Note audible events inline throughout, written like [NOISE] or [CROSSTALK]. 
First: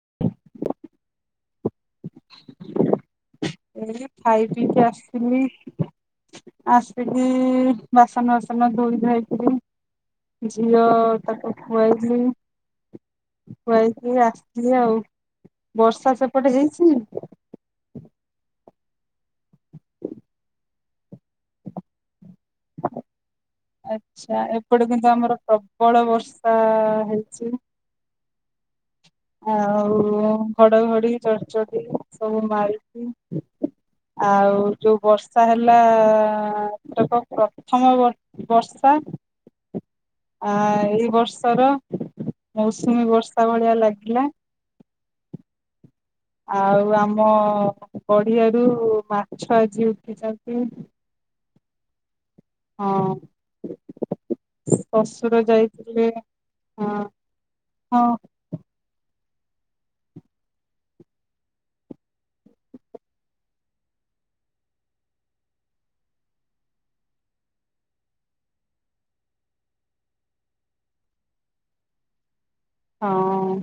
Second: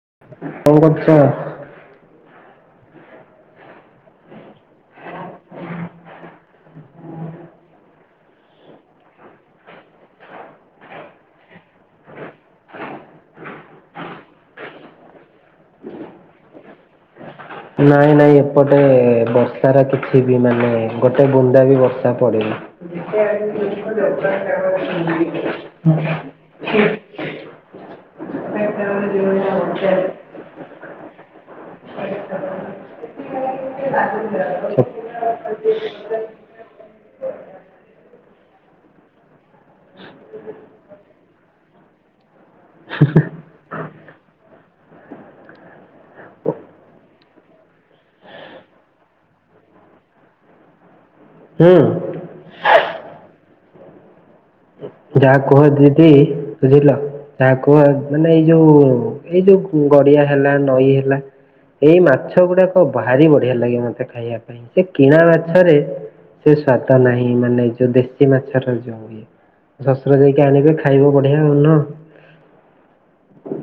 [UNINTELLIGIBLE] ଖାଇ ପିଇକି ଆସିିଲି। ଆସିକି ବାସନ ବାସନ ଧୋଇ ଧାଇକି ଝିଅ ତାକୁ ଖୁଆଇକି ଖୁଆଇକି ଆସିଛି ଆଉ ବର୍ଷା ସେପଟେ ହେଇଛି। ନାଇଁ ନାଇଁ ଏପଟେ ବର୍ଷାର କିଛି ବି ମାନେ ଗୋଟେ ବୁନ୍ଦା ବି ବର୍ଷା [INAUDIBLE] ଆଚ୍ଛା ଏପଟେ କିନ୍ତୁ ଛି। ହଁ [INAUDIBLE] ଆଉ ଘଡଘଡି ଚଡ଼ଚଡି ସବୁ ମାରିକ ଆଉ ଯୋଉ ବର୍ଷା ହେଲା ପ୍ରଥମ ବର୍ଷା। ଆ ଏଇ ବର୍ଷର ମୌସୁମୀ ବର୍ଷା ଭଳିଆ ଲା ହେଲା। ଆଉ ଆମ ପଡିଆରୁ ମାଛ ଆଜି ଉଠିଛନ୍ତି। ହୁଁ। ହଁ। ଯାହା ଶଶୁର କୁହ ଯାଇଥିଲେ ଦିଦି ବୁଝିଲ ହଁ ଯାହା କୁହ ହଁ ମାନେ ଏଇ ଯୋଉ ଏଇ ଯୋଉ ଗଡିଆ ହେଲା ନଈ ହେଲା ଏଇ ମାଛ ଗୁଡାକ ଭାରି ବଢିଆ ଲାଗେ ମତେ ଖାଇବା ପାଇଁ ସେ କିଣା ମାଛରେ ସେ ସ୍ଵାଦ ନାହିଁ ମାନେ ଯୋଉ ଦେଶୀ ମାଛର ଯଉ ଏ ଶଶୁର ଯାଇକି ଆଣିବେ ଖାଇବ ବଢିଆ ହଉନ ହଁ ଅଂ।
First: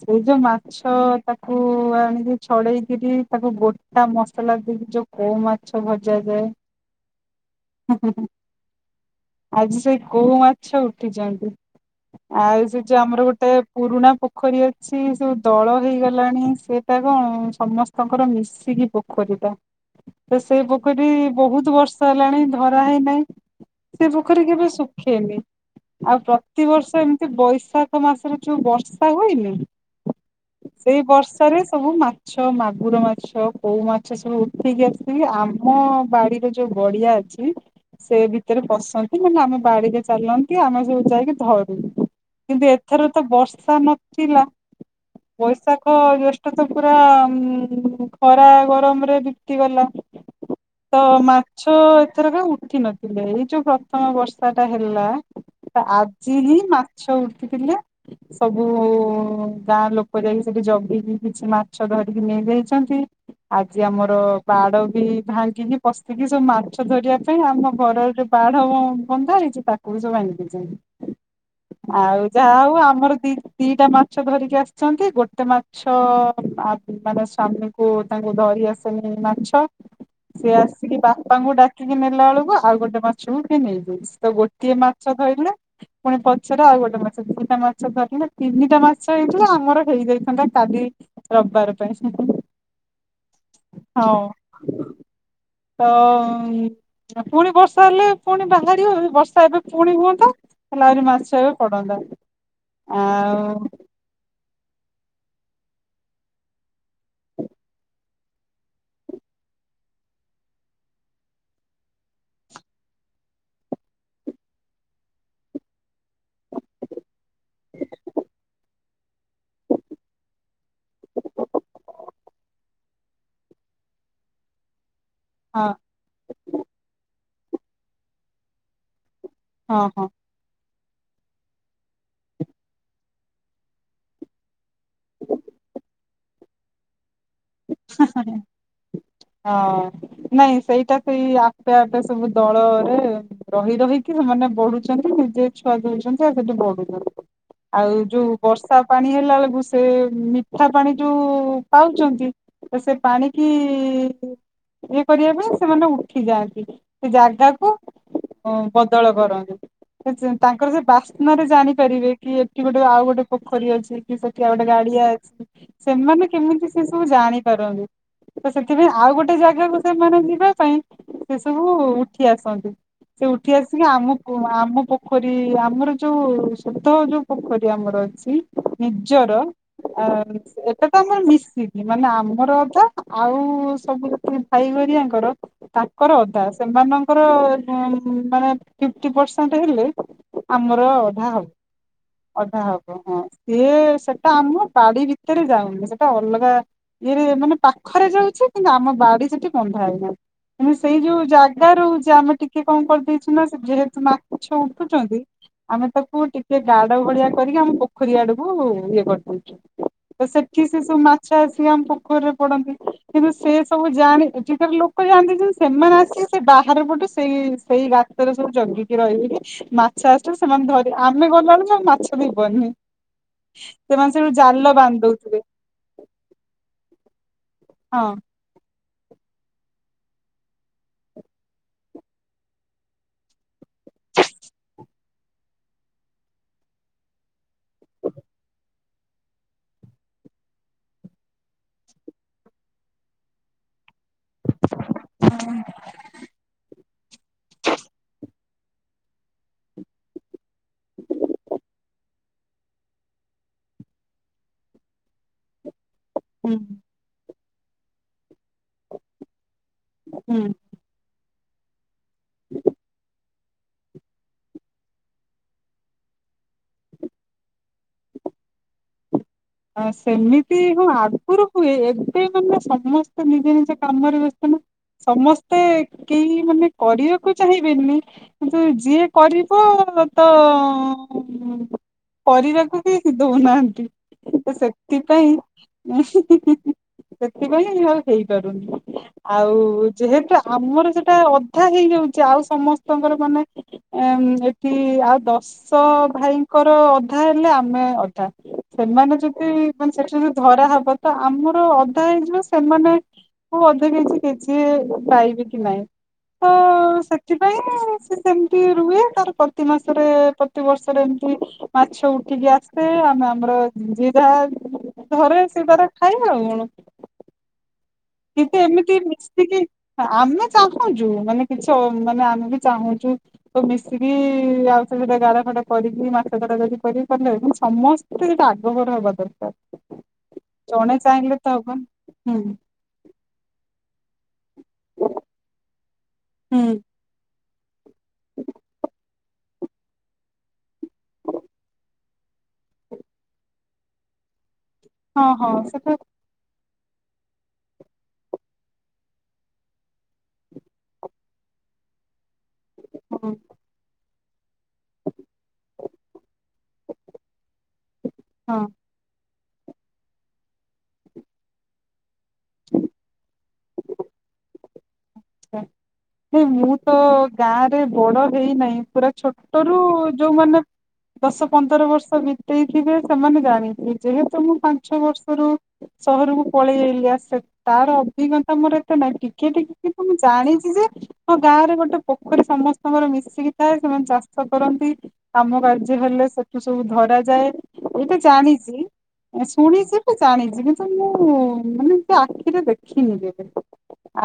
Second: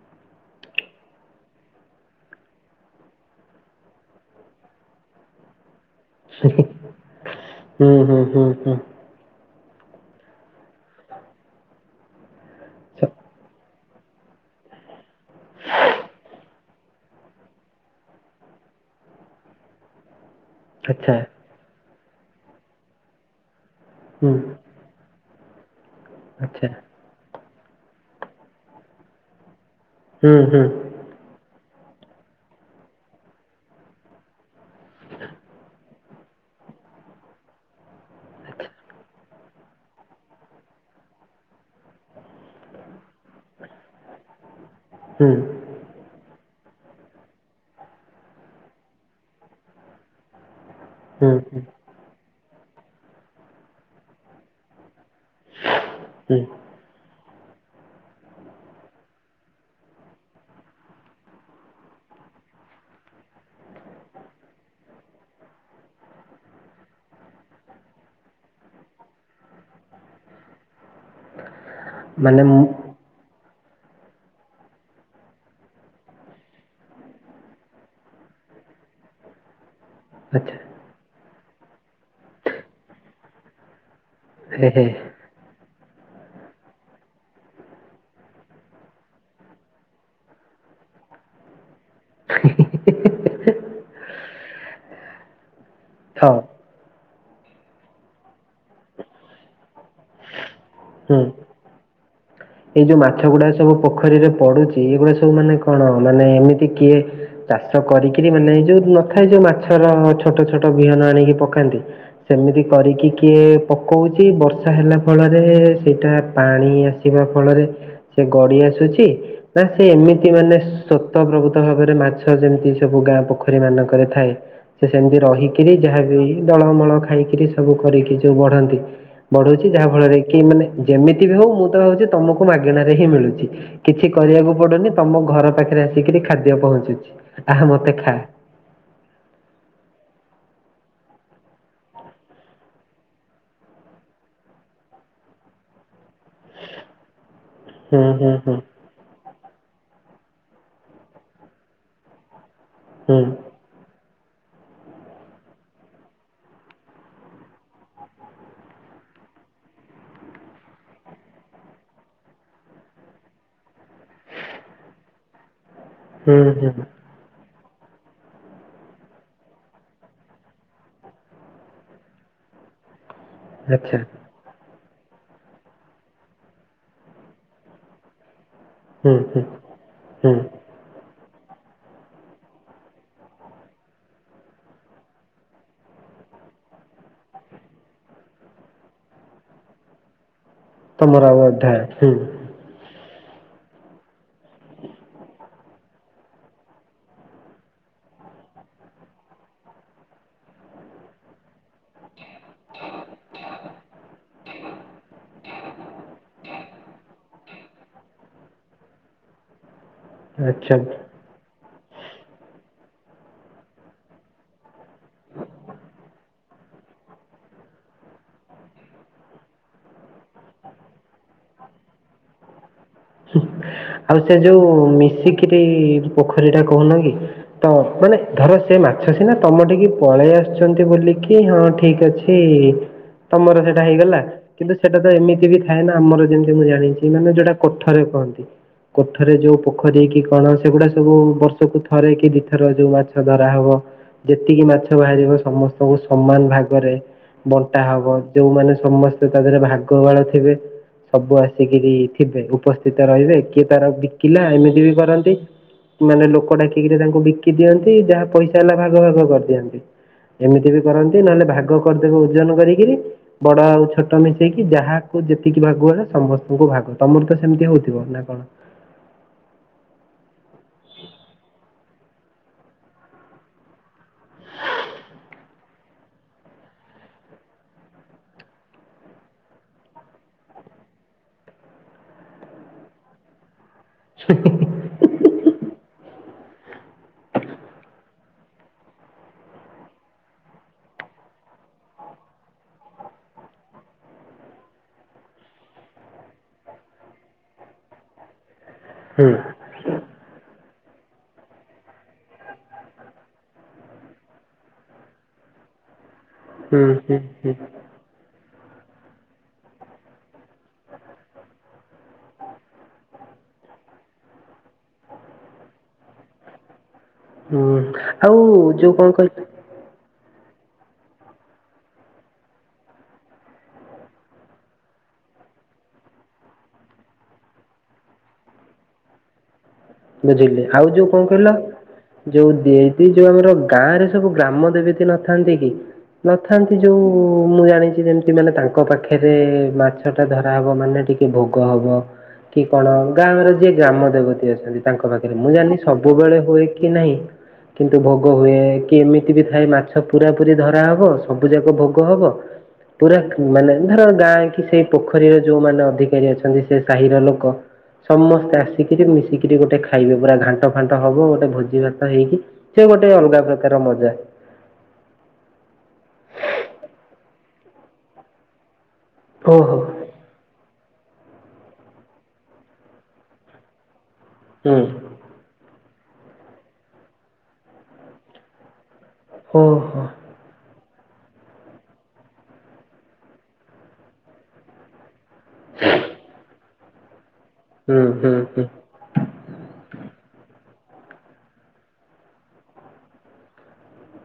ସେଇ ଯୋଉ ମାଛ ତାକୁ ଆଣିକି ଛଡେଇକିରି ତାକୁ ଗୋଟା ମସଲା ଦେଇକି ଯୋଉ କୋଉ ମାଛ ଭଜାଯାଏ। ହୁଁ ହୁଁ ହୁଁ ହୁଁ। ଆଜି ସେ କୋଉ ମାଛ ଉଠିଚନ୍ତି। ଆଉ ସେ ଯୋଉ ଆମର ଗୋଟେ ପୁରୁଣା ପୋଖରୀ ଅଛି ସବୁ ଦଳ ହେଇଗଲାଣି ସେ ତାଙ୍କ କଣ ସମସ୍ତଙ୍କର ମିଶିକି ପୋଖରୀଟା। ତ ସେଇ ପୋଖରୀ ଆଚ୍ଛା ବହୁତ ବର୍ଷ ହେଲାଣି ଧରା ହେଇନାହିଁ। ସେ ହୁଁ ପୋଖରୀ କେବେ ଶୁଖେନି। ଆଉ ଆଚ୍ଛା ପ୍ରତିବର୍ଷ ଏମିତି ବଇସ ବୈଷାଖ ମାସରେ ଯୋଉ ବର୍ଷା ହୁଏନି, ହୁଁ ହୁଁ ସେଇ ବର୍ଷାରେ ସବୁ ମାଛ ମାଗୁର ମାଛ, କଉ ମାଛ, ସବୁ ଉଠିକି ଆସିକି ଆମ ବାଡିରେ ଯୋଉ ବଡିଆ ଅଛି ସେ ଭି ଏଥିରେ ଆଚ୍ଛା ବସନ୍ତି ମାନେ ଆମେ ବାଡିରେ ଚାଲନ୍ତି ଆମେ ସବୁ ଯାଇକି ଧରୁ, କିନ୍ତୁ ଏବେ ଏଥର ତ ବର୍ଷା ନଥିଲା ହୁଁ ବୈଶାଖ ଜ୍ୟେ ତ ପୁରା ଖରା ଗରମ ରେ ବିତି ଗଲା। ତ ହୁଁ ହୁଁ ମାଛ ଏଥର କ ଉଠି ନଥିଲେ ଏଇ ଯୋଉ ପ୍ରଥମ ବର୍ଷା ଟା ହେଲା। ଆଜି ହୁଁ ହିଁ ମାଛ ଉଠିଥିଲେ। ସବୁ ଗାଁ ଲୋକ ଯାଇକି ସେଠି ଜଗିକି କିଛି ମାଛ ଧରିକି ନେଇଯାଇଛନ୍ତି। ଆଜି ଆମର ବାଡ ବି ଭାଙ୍ଗିକି ପଶିକି ସବୁ ମାଛ ଧରିବା ପାଇଁ ଆମ ଘରର ଯୋ ବାଢ ବନ୍ଧା ହେଇଛି ତାକୁ ବି ସବୁ ଦେଇଛନ୍ତି। ଆଉ ମାନେ ଯାହା ମୁଁ ହଉ ଆମର ଦି ଦିଟା ମାଛ ଧରିକି ଆସିଛନ୍ତି ଗୋଟେ ମାଛ ମାନେ ସ୍ଵମୀଙ୍କୁ ତାଙ୍କୁ ଧରି ଆସେନି ମାଛ। ସିଏ ଆଚ୍ଛା ଆସିକି ବାପାଙ୍କୁ ଡାକିକି ନେଲା ବେଳକୁ ଆଉ ଗୋଟେ ମାଛକୁ କିଏ ନେଇଯାଇଛି। ତ ହେ ଗୋଟିଏ ହେ ମାଛ ଧାଇଲେ। ପୁଣି ପଛରେ ଆଉ ଗୋଟେ ମାଛ ଦିଟା ମାଛ ଧରିଲେ ତିନିଟା ମାଛ ହେଇଥିଲା ଆମର ହେଇଯାଇଥାନ୍ତା କାଲି ରବିବାର ପାଇଁ। ହଁ ହଉ ତ ପୁଣି ବର୍ଷା ହେଲେ ପୁଣି ବାହାରିବ ବର୍ଷା ଏବେ ପୁଣି ହୁଅନ୍ତା ହେଲା ଆହୁରି ହୁଁ ମାଛ ପଡନ୍ତା। ଏଇ ଯୋଉ ମାଛ ଗୁଡା ଆଉ ସବୁ ପୋଖରୀରେ ପଡୁଛି ଏଗୁଡା ସବୁ ମାନେ କଣ ମାନେ ଏମିତି କିଏ ଚାଷ କରିକିରି ମାନେ ଯୋଉ ନଥାଏ ଯୋଉ ମାଛ ଛୋଟ ଛୋଟ ବିହନ ଆଣିକି ପକାନ୍ତି ସେମିତି କରିକି କିଏ ପକଉଛି ବର୍ଷା ହେଲା ଫଳରେ ସେଇଟା ପାଣି ଆସ ନା ସେ ଏମିତି ମାନେ ସ୍ୱତ ପ୍ରଭୃତ ଭାବରେ ମାଛ ଯେମିତି ସବୁ ଗାଁ ପୋଖରୀ ମାନଙ୍କରେ ଥାଏ ସେ ସେମିତି ହଁ ରହିକିରି ଯାହାବ ଦଳମୂଳ ଖାଇକିରି ସବୁ କରିକି ଯୋଉ ବଢନ୍ତି। ବଢଉଛି ହଁ ଯାହା ହଁ ଫଳରେ କି ମାନେ ଯେମିତି ବି ହଉ ମୁଁ ହଉଛି ତମକୁ ମାଗଣାରେ ହିଁ ମିଳୁଛି କିଛି କରିବାକୁ ପଡୁନି ତମ ଘର ପାଖରେ ଆସିକିରି। ଖାଦ୍ୟ ପହଞ୍ଚୁଛି। ଆହା ମତେ ଖା ସତରେ ହଁ ନାଇଁ। ସେଇଟା ସେଇ ଆପେ ଆପେ ସବୁ ଦଳରେ ରହି ରହିକି ସେମାନେ ବଢୁଛନ୍ତି ନିଜେ ଛୁଆ ଦେଉଛନ୍ତି ଆଉ ସେଠି ବଢୁଛନ୍ତି ଆଉ ହୁଁ ହୁଁ ଯୋଉ ହୁଁ ବର୍ଷା ପାଣି ହେଲା ବେଳକୁ। ସେ ମିଠା ପାଣି ଯୋଉ ପାଉଛନ୍ତି ତ ସେ ହୁଁ ପାଣି କି ଇଏ କରିବା ପାଇଁ ସେମାନେ ଉଠି ଯାଆନ୍ତି ସେ ଜାଗାକୁ। ଓ ବଦଳ କରନ୍ତୁ। ତାଙ୍କର ସେ ବାସ୍ନ ରେ ଜାଣିପାରିବେ କି ଏଠି ଗୋଟେ ଆଉ ଗୋଟେ ପୋଖରୀ ଅଛି କି ସେଠି ଆଉ ଗୋଟେ ଗାଡି ଆ ଅ ସେମାନେ ହୁଁ କେମିତି ହୁଁ ସେ ସବୁ ଜାଣିପାରନ୍ତି। ତ ସେଥିପାଇଁ ଆଉ ଗୋଟେ ଜାଗାକୁ ସେମାନେ ଯିବା ପାଇଁ ସେ ସବୁ ଉଠି ଆସନ୍ତି। ସେ ଉଠି ଆସିକି ଆଚ୍ଛା। ଆମକୁ ଆମ ପ ପୋଖରୀ ଆମର ଯୋଉ ସୁଧ ଯୋଉ ପୋଖରୀ ଆମର ଅଛି। ହୁଁ ନିଜର ହୁଁ ଆ ହୁଁ ଏଟା ତା ଆମର ମିସ ମାନେ ଆମର ଅଧା ଆଉ ସବୁ ଭାଇଗରିଆଙ୍କର ତାଙ୍କର ଅଧା ସେ ମାନଙ୍କର ମାନେ ଫିପଟି ପରସେଣ୍ଟ ହେଲେ। ଆମର ତମର ଅଧା ଆଉ ହବ ହୁଁ ଅଧା ହବ ହଁ। ସିଏ ସେଟା ଆମ ବାଡି ଭିତରେ ଯାଉନି ସେଟା ଅଲଗା। ଇଏରେ ମାନେ ପାଖରେ ଯାଉଛି କିନ୍ତୁ ଆମ ବାଡି ସେଠି ବନ୍ଧା ହେଇନାହିଁ। ଏ ସେଇ ଯୋଉ ଜାଗା ରହୁଛି ଆମେ ଟିକେ କଣ କରିଦେଇଛୁ ନା ଯେହେତୁ ମା ଉଠୁଛନ୍ତି। ଆମେ ତାକୁ ଟିକେ ଗାଡ ଭଳିଆ କରିକି ଆମ ପୋଖରୀ ଆଡକୁ ଇଏ କରିଦଉଛୁ। ସେଠି ସେ ସବୁ ଆଚ୍ଛା। ମାଛ ଆ ପୋଖରୀରେ ପଡନ୍ତି କିନ୍ତୁ ସେ ସବୁ ଯାଣି ଏଠିକାର ଲୋକ ଯାଆନ୍ତି ଯେ ସେମାନେ ଆସିକି ବାହାର ପଟେ ସେଇ ସେଇ ରାସ୍ତାରେ ସବୁ ଜଗିକି ରହିବ ମାଛ ଆସିଲେ ସେମାନେ ଧରି ଆମେ ଗ କଣ କଣ ମାଛ ଯିବନି। ଆଉ ସେ ଯୋଉ ଦଉଥିବେ ମିଶିକିରି ପୋଖରୀ ଟା କହୁନ କି ତ ହଁ ମାନେ ଧର ସେ ମା ଆଛା ସିନା ତମ ଟିକେ ପଳେଇ ଆସୁଛନ୍ତି ବୋଲିକି ହଁ ଠିକ ଅଛି। ତମର ସେଇଟା ହେଇଗଲା କିନ୍ତୁ ସେଇଟା ତ ଏମିତି ବି ଥାଏ ନା ଆମର ଯେମିତି ମୁଁ ଜାଣିଛି ମାନେ ଯୋଉଟା। କୋଠାରେ କୁହନ୍ତି। କୋଠରେ ଯୋଉ ପୋଖରୀ କି କଣ ସେଗୁଡା ସବୁ ବର୍ଷକୁ ଥରେ କି ଦିଇଥର ଯୋଉ ମାଛ ଧରା ହବ। ଯେତିକି ମାଛ ବାହାରିିବ ସମସ୍ତଙ୍କୁ ସମାନ ଭାଗରେ ବଣ୍ଟା ହବ। ଯୋଉମାନେ ସମସ୍ତେ ତା ଦେହରେ ଭାଗବାଳ ଥିବେ ସବୁ ଆସିକିରି। ଉପସ୍ଥିତ ରହିବେ କିଏ ତାର ବିକିଲା ଏମିତି ବି କରନ୍ତି। ମାନେ ଲୋକ ହୁଁ ଡାକିକିରି ତାଙ୍କୁ ବିକି ଦିଅନ୍ତି ଯାହା ପଇସା ହେଲା ଭାଗ ଭାଗ କରିଦିଅନ୍ତି। ହୁଁ। ଏମିତି ବି କରନ୍ତି ନହେଲେ ଭାଗ କରିଦେବ ଓଜନ କରିକିରି। ବଡ ଆଉ ଛୋଟ ମିଶେଇକି ଯାହାକୁ ଯେତିକି ଭାଗୁଗଲେ ସମସ୍ତଙ୍କୁ ଭାଗୁ। ତମର ତ ସେମିତି ହଉଥିବ ନା କଣ। ଆ ସେମିତି ହଁ ଆଗଗରୁ ହୁଏ। ଏତେ ମାନେ ସମସ୍ତେ ନିଜେ ନିଜ ବ୍ୟସ୍ତ ନା। ସମସ୍ତେ କେହି ମାନେ କରିବାକୁ ଚାହିଁବେନି କିନ୍ତୁ ଯିଏ କରିବ କରିବାକୁ ବି ଦଉନାହାନ୍ତି। ତ ସେଥିପାଇଁ ଉଁ-ହିଁ-ହିଁ-ହିଁ ସେଥିପାଇଁ ଆଉ ହେଇପାରୁନି। ଆଉ ଯେହେତୁ ଆମର ସେଟା ଅଧା ହେଇଯାଉଛି ଆଉ ସମସ୍ତଙ୍କର ମାନେ ଏ ଏଠି ଆଉ ଦଶ ଭାଇଙ୍କର ଅଧା ହେଲେ ଆମେ ଅଧା। ସେମାନେ ହୁଁ ଯଦି ମାନେ ସେଠି ଯଦି ଧରା ହବ ତ ଆମର ଅଧା ହେଇଜିବ ସେମାନେ କୋଉ ଅଧା କେଜି କେଜିଏ ପାଇବେ କି ନାହିଁ। ହୁଁ ହ ହୁଁ ହୁଁ ସେଥିପାଇଁ ସେ ସେମ୍ ରୁହେ ତାର ପ୍ରତି ମାସରେ ପ୍ରତି ବର୍ଷରେ ଏମିତି ମାଛ ଉଠିକି ଆସେ ଆମେ ଆମର ଜିରା ଘରେ ସିଏ ତାର ଖାଏ ଆଉ କଣ? ହୁଁ। ଆଉ କିନ୍ତୁ ଯୋଉ ଏମିତି କଣ କହିଲ ମିଶକି ଆମେ ଚାହୁଁଛୁ ମାନେ କିଛି ମାନେ ଆମେ ବି ଚାହୁଁଛୁ ତ ମିଶିକି ଆଉ ସେ ଗା କରିକି ମାସ ଧର ଯଦି କରିବି ସମସ୍ତେ ସେଟା ଆଗଭର ହବା ଦରକାର। ବୁଝିଲେ ଆଉ ଜଣେ ଯୋଉ କଣ ଚାହିଁଲେ ତ କହିଲ ହବନି ହୁଁ ଯୋଉ ଏ ଯୋଉ ଆମର ଗାଁରେ ସବୁ ଗ୍ରାମ ଦେବତୀ ନଥାନ୍ତି କି ହୁଁ ନଥାନ୍ତି ଯୋଉ ମୁଁ ଜାଣିଛି ଯେମିତି ମାନେ ତାଙ୍କ ପାଖରେ ମାଛ ଟା ଧରାହବ ମାନେ ଟିକେ ଭୋଗ ହବ। କି କଣ ଗାଁର ଯିଏ ଗ୍ରାମ ଦେବତୀ ଅଛନ୍ତି ତାଙ୍କ ହଁ ପାଖରେ ମୁଁ ହଁ ଜାଣିନି ସେଟା ସବୁବେଳେ ହୁଏ କି ନାହିଁ? କିନ୍ତୁ ଭୋଗ ହୁଏ, କି ଏମିତି ବି ଥାଏ ମାଛ ପୁରା ପୁରି ଧରା ହବ, ସବୁ ଯାକ ଭୋଗ ହବ ପୁରା ହଁ ମାନେ ଧର ଗାଁ - ସେଇ ପୋଖରୀର ଯୋଉମାନେ ଅଧିକାରୀ ଅଛନ୍ତି ସେ ସାହିର ଲୋକ ସମସ୍ତେ ହଁ ଆସିକିରି ମିଶିକି ଗୋଟେ ଖାଇବେ ପୁରା ଘାଣ୍ଟ ଫାଣ୍ଟ ହବ ଗୋଟେ ଭୋଜି ଭାତ ହେଇକି ସେ ଗୋଟେ ଅଲଗା ପ୍ରକାର ମଜା। ହେ ମୁଁ ତ ଗାଁ ରେ ବଡ ହେଇନାହିଁ। ପୁରା ଛୋଟ ଓହୋ ରୁ ଯୋଉମାନେ ଦଶ ପନ୍ଦର ବର୍ଷ ବିତେଇଥିବେ ସେମାନେ ଜାଣିଥେ ଯେହେତୁ ମୁଁ ହୁଁ ପାଞ୍ଚ ବର୍ଷରୁ ସହରକୁ ପଳେଇ ଆଇଲି ଆ ତାର ଅଭିଜ୍ଞତା ମୋର ଏତେ ନାହିଁ ଟିକେ ଟିକେ ଓହୋ ମୁଁ ଜାଣିଛି ଯେ ହଁ ଗାଁ ରେ ଗୋଟେ ପୋଖରୀ ସମସ୍ତଙ୍କର ମିଶିକି ଥାଏ ସେମାନେ ଚାଷ କରନ୍ତି। କାମ କାର୍ଯ୍ୟ ହେଲେ ସେଠୁ ସବୁ ଧରା ଯାଏ। ହୁଁ ଏଇଟା ହୁଁ ହୁଁ ଜାଣିଛି ଶୁଣିଛିବି ଜାଣିଛିବି। ମୁଁ ମାନେ ସେ ଆଖିରେ ଦେଖିନି କେ,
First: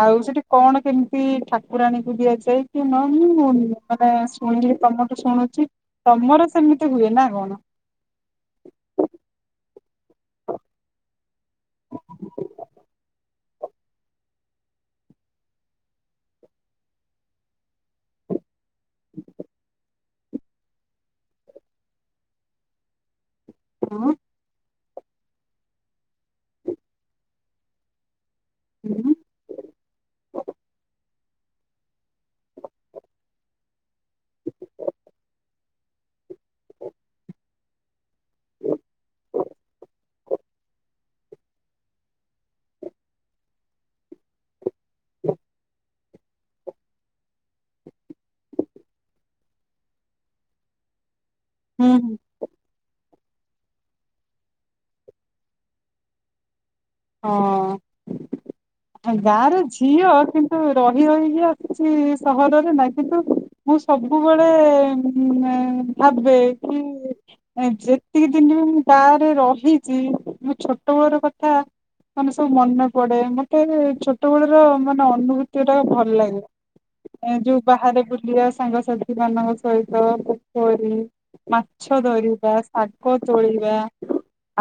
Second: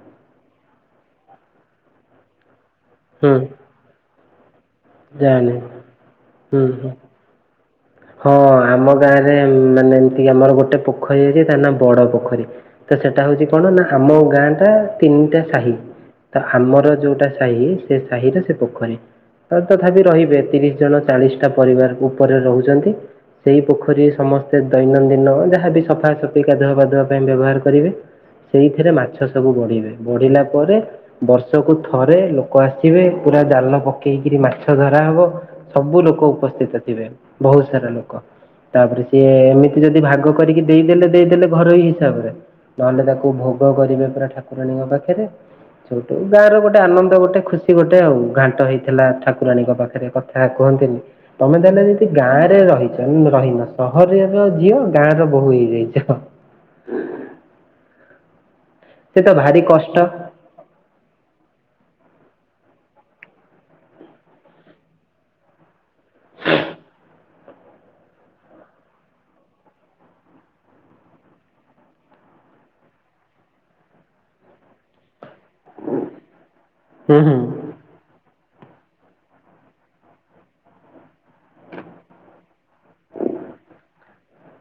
ଆଉ ସେଠି କଣ କେମିତି ଠାକୁରାଣୀକୁ ଦିଆଯାଏ କି ନ ହୁଁ ମୁଁ ମାନେ ଶୁ ମୁୁଁ ତମଠୁ ଜାଣିଲି ଶୁଣୁଛି ତମର ହୁଁ ହୁଁ ସେମିତି ହୁଏ ନା କଣ? ହଁ ଆମ ଗାଁରେ ମାନେ ଏମତି କି ଆମର ଗୋଟେ ପୋଖରୀ ଅଛି ତା ନା ବଡ ପୋଖରୀ ତ ସେଟା ହଉଛି କଣ ନା ଆମ ଗାଁ ଟା ତିନିଟା ସାହି, ତ ଆମର ଯୋଉଟା ସାହି ସେ ସାହିରେ ସେ ପୋଖରୀ ତ ତଥାପି ରହିବେ ତିରିଶ ଜଣ ଚାଳିଶ ଟା ପରିବାର ଉପରେ ରହୁଛନ୍ତି। ସେଇ ହଁ ପୋଖରୀରେ ସମସ୍ତେ ଦୈନନ୍ଦିନ ଯାହାବି ସଫାସଫି ଗାଧୁଆ ପାଧୁଆ ପାଇଁ ବ୍ୟବହାର କରିବେ। ସେଇଥିରେ ହୁଁ। ମାଛ ସବୁ ବଢିବେ, ବଢିଲା ପରେ ବର୍ଷକୁୁ ଥରେ ଲୋକ ଆସିବେ ପୁରା ଜାଲ ପକେଇକିରି ମାଛ ଧରାହବ, ସବୁ ଲୋକ ଲୋକ ଉପସ୍ଥିତ ଥିବେ ବହୁତ ସାରା ଲୋକ ତାପରେ ସିଏ ଏମିତି ଯଦି ଭାଗ କରିକି ଦେଇଦେଲେ ଦେଇଦେଲେ ଘରୋଇ ହିସାବରେ ନହେଲେ ତାକୁ ଭୋଗ କରିବେ ପୁରା ଠାକୁରାଣୀଙ୍କ ପାଖରେ। ସେଠୁ ଗାଁର ଗୋଟେ ଆନନ୍ଦ ଗୋଟେ ଖୁସି ଗୋଟେ ଆଉ, ଘାଣ୍ଟ ହେଇଥିଲା ଠାକୁରାଣୀଙ୍କ ପାଖରେ କଥା କୁହନ୍ତିନି। ତମେ ତାହଲେ ଯଦି ହୁଁ ଗାଁରେ ରହିଛ ରହିନ ସହରର ଝିଅ ଗାଁ ର ବୋହୁ ହେଇଯାଇଛ। ହଁ ସେ ତ ଗାଁ ର ଭାରି କଷ୍ଟ ଝିଅ କିନ୍ତୁ ରହି ରହିକି ଆ କିଛି ସହରରେ ନାହିଁ କିନ୍ତୁ ମୁଁ ସବୁବେଳେ-ମ ଭାବେ [UNINTELLIGIBLE] ଯେତିକି ଦିନ ବି ମୁଁ ଗାଁ ରେ ରହିଛି ମୋ ଛୋଟ ବେଳର କଥା ମାନେ ସବୁ ମନେ ପଡେ ମତେ ଛୋଟବେଳର ମାନେ ଅନୁଭୂତି ଟା ଭଲ ଲାଗେ ହୁଁ ଏ ହୁଁ ଯୋଉ ବାହାରେ ବୁଲିବା ସାଙ୍ଗା ସାଥିମାନଙ୍କ ସହିତ ପୋଖରୀ ମାଛ ଧରିବା ଶାଗ ତୋଳିିବା।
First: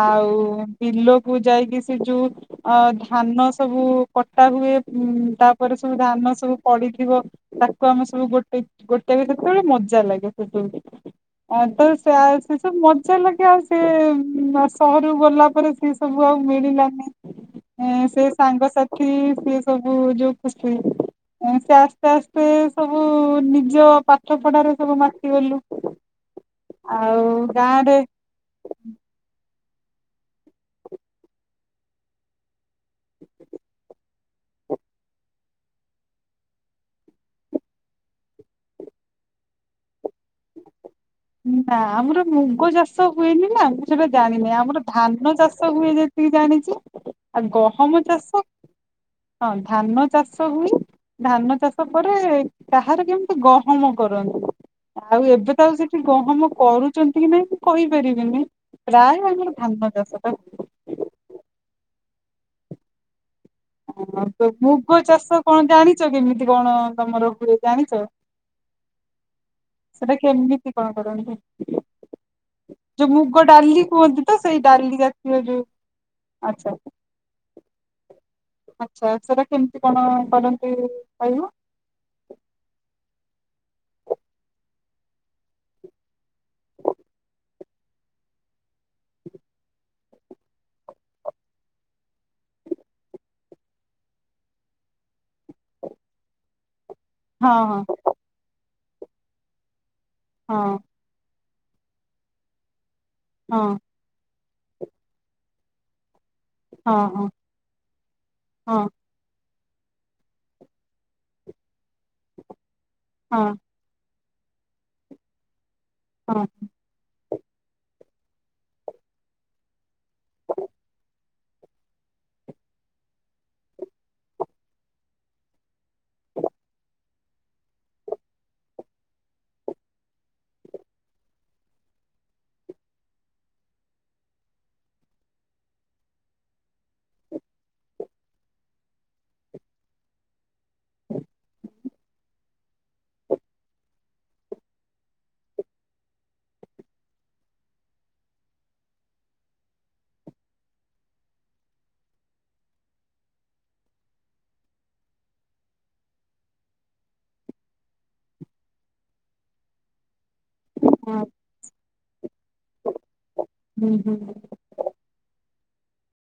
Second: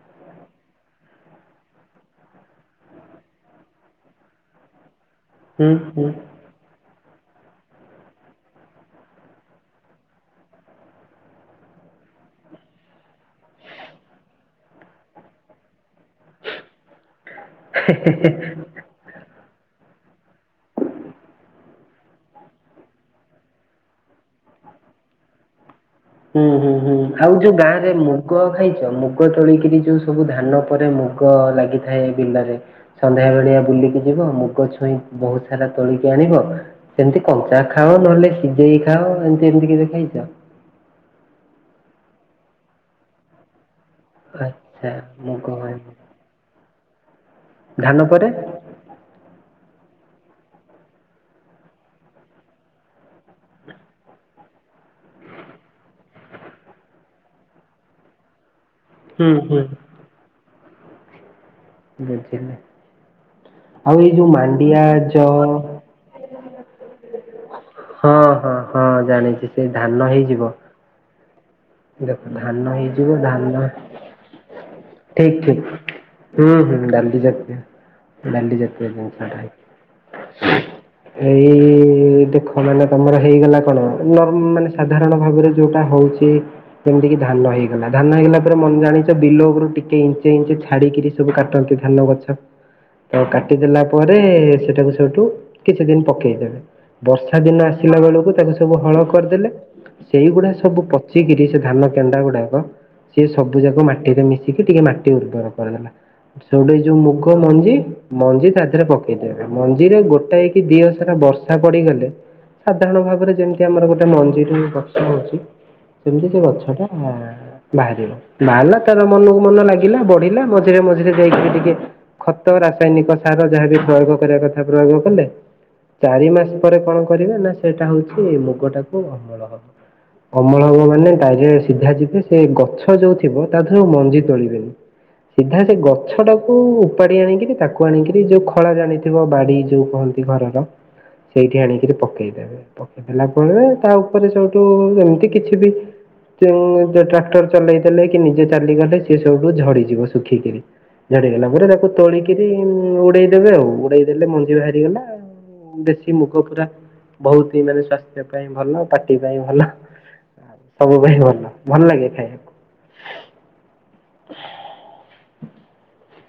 ଆଉ ବିଲକୁ ଯାଇକି ସେ ଯୋଉ ଅ ଧାନ ସବୁ କଟା ହୁଏ। ହୁଁ ହୁଁ ତାପରେ ସବୁ ହୁଁ। ଧାନ ସବୁ ପଡି ଥିବ ତାକୁ ଆମେ ସବୁ ଗୋଟେ ଗୋଟେ ବି ସେତେବେଳେ ମଜା ଲାଗେ ସେତେବେଳେ। ଆ ତ ସେ ସେ ସବୁ ମଜା ଲାଗେ ଆଉ ସେ ସହରକୁ ଗଲା ପରେ ସେ ସବୁ ଆଉ ମିଳିଲାନି। ସେ ସାଙ୍ଗସାଥି ସିଏ ସବୁ ଯୋଉ ଖୁସି। ସେ ଆସ୍ତେ ଆସ୍ତେ ସବୁ ନିଜ ପାଠ ପଢାରେ ସବୁ ମାତିଗଲୁ। ହୁଁ ହୁଁ ହୁଁ ଆଉ ଯୋଉ ଗାଁ ରେ ମୁଗ ଖାଇଛ ମୁଗ ତୋଳିକି। ଯୋଉ ସବୁ ଧାନ ପରେ ମୁଗ ଲାଗିଥାଏ। ବିଲରେ ସନ୍ଧ୍ୟାବେଳିଆ ବୁଲିକି ଯିବ। ମୁଗ ଛୁଇଁ ବହୁତ ସାରା ତୋଳିକି ଆଣିବ। ସେମିତି କଞ୍ଚା ଖାଅ ନହେଲେ ସିଝେଇ ଖାଅ। ଏମତି ଏମତି କେବେ ଖାଇଛ। ନା ଆମର ମୁଗ ଚାଷ ହୁଏନି ନା। ସେବେ ଜାଣିନି ଆମର ଆଚ୍ଛା ଧାନ ମୁଗ ଚାଷ ହଳଦୀ ହୁଏ ଯେତିକି ଜାଣିଛି। ଆଉ ଧାନ ଗହମ ପରେ ଚାଷ ହଁ ଧାନ ଚାଷ ହୁଏ। ଧାନ ଚାଷ ପରେ କାହାର କେମିତି ଗହମ କରନ୍ତି। ଆଉ ଏବେ ତ ଆଉ ସେଠି ଗହମ କରୁଛନ୍ତି କି ନାଇଁ ମୁଁ କହିପାରିବିନି। ପ୍ରାୟ ହୁଁ ଆମର ହୁଁ। ଧାନ ଚାଷ। ବୁଝିଲି। [INAUDIBLE] ଆଉ ଓ ଏଇ ଯୋଉ ତ ମାଣ୍ଡିଆ ମୁଗ ଯଅ ଚାଷ କଣ ଜାଣିଛ କେମିତି କଣ ତମର ହୁଏ ଜାଣିଛ। ହଁ ହଁ ହଁ ଜାଣିଛି ସେ ଧାନ ସେଟା ହେଇଯିବ କେମିତି କଣ କରନ୍ତି। ଦେଖ ଧାନ ହେଇଯିବ ଯୋଉ ମୁଗ ଧାନ ଡାଲି କୁହନ୍ତି। ତ ସେଇ ଡାଲି ଠିକ ଜାତୀୟ ଯୋଉ ଠିକ ହୁଁ ଆଚ୍ଛା ହୁଁ ଡାଲି ଜାତୀୟ ଡାଲି ଜାତୀୟ ଆଚ୍ଛା ସେଟା କେମିତି କଣ ଜିନିଷଟା। କରନ୍ତି କହିବ? ଏଇ ଦେଖ ମାନେ ତମର ହେଇଗଲା। ଆପଣ ନର୍ ମାନେ ସାଧାରଣ ଭାବରେ ଯୋଉଟା ହେଉଛି। ଯେମତି କିି ଧାନ ହେଇଗଲା। ଧାନ ହେଇଗଲା ପରେ ମନେ ଜାଣିଛ ବିଲୋ ଉପ ଟିକେ ଇଞ୍ଚେ ଇଞ୍ଚେ ଛାଡିକିରି ସବୁ କାଟନ୍ତି। ଧାନ ବଛା। ତ କାଟିଦେଲା ପରେ ସେଟାକୁ ସେଇଠୁ କିଛି ଦିନ ପକେଇଦେବେ। ବର୍ଷା ହଁ ଦିନ ହଁ ଆସିଲା ବେଳକୁ ତାକୁ ସବୁ ହଳ କରିଦେଲେ। ସେଇଗୁଡା ହଁ ସବୁ ପଚିକିରି ସେ ଧାନ କେଣ୍ଡା ଗୁଡାକ ସିଏ ସବୁ ହଁ ଯାକ ମାଟିରେ ମିଶିକି ଟିକେ ମାଟି ଉର୍ବର କରିଦେଲା। ସେଇଟା ଏ ଯୋଉ ହଁ ହଁ ମୁଗ ମଞ୍ଜି ମଞ୍ଜି ତା ହଁ ଦେହରେ ପକେଇଦେବେ। ମଞ୍ଜିରେ ଗୋଟାଇକ କି ଦି ହସାରା ବର୍ଷା ପଡିଗଲେ। ସାଧାରଣ ଭାବରେ ହଁ ଯେମିତି ଆମର ଗୋଟେ ମଞ୍ଜିରୁ ଗଛ ହଉଛି। ସେମିତି ସେ ହଁ ଗଛ ହ ବାହାରିବ ବାହାରିଲା ତାର ମନକୁ ମନ ଲାଗିଲା। ବଢିଲା ମଝିରେ ମଝିରେ ଯାଇକି ଖତ ରାସାୟନିକ ସାର ଯାହାବି ପ୍ରୟୋଗ କରିବା କଥା ପ୍ରୟୋଗ କଲେ। ଚାରି ମାସ ପରେ କଣ କରିବେ ନା ସେଇଟା ହଉଛି ମୁଗ ଟାକୁ ଅମଳ ହବ। ଅମଳ ହବ ମାନେ। ଗରେ ସିଧା ଯିବେ ସେ ଗଛ ଯୋଉ ଥିବ ତା ଧରୁ ମଞ୍ଜି ତୋଳିବେନି। ସିଧା ସେ ଗଛ ଟାକୁ ଉପାଡି ଆଣିକିରି ତାକୁ ଆଣିକିରି ଯୋଉ ଖଳା ଜାଣିଥିବ ବାଡି ଯୋଉ କହନ୍ତି। ଘରର। ସେଇଠି ଆଣିକିରି ପକେଇଦେବେ ପକେଇଦଲା ପରେ ତା ଉପରେ ସୋଉଠୁ ଏମିତି କିଛି ବି। ଟ୍ରାକ୍ଟର ଚଲେଇ ଦେଲେ କି ନିଜେ ଚାଲିଗଲେ ସ ସବୁଠୁ ଝଡିଯିବ ଶୁଖିକିରି। ଝଡିଗଲା ପରେ ତାକୁ ତୋଳିକିରି ଉଡେଇଦେବେ ଆଉ। ଉଡେଇଦେଲେ ମଞ୍ଜି ବାହାରି ଗଲାଉ। ଦେଶୀ ମୁଗ ପୁରା। ବହୁତ ହିଁ ମାନେ ସ୍ଵାସ୍ଥ୍ୟ ପାଇଁ ଭଲ ପାଟି ପାଇଁ ଭଲ ଆ। ସବୁ ପାଇଁ ହଁ ଭଲ। ଭଲ ଲାଗେ ଖାଇବାକୁ। ହୁଁ ହୁଁ।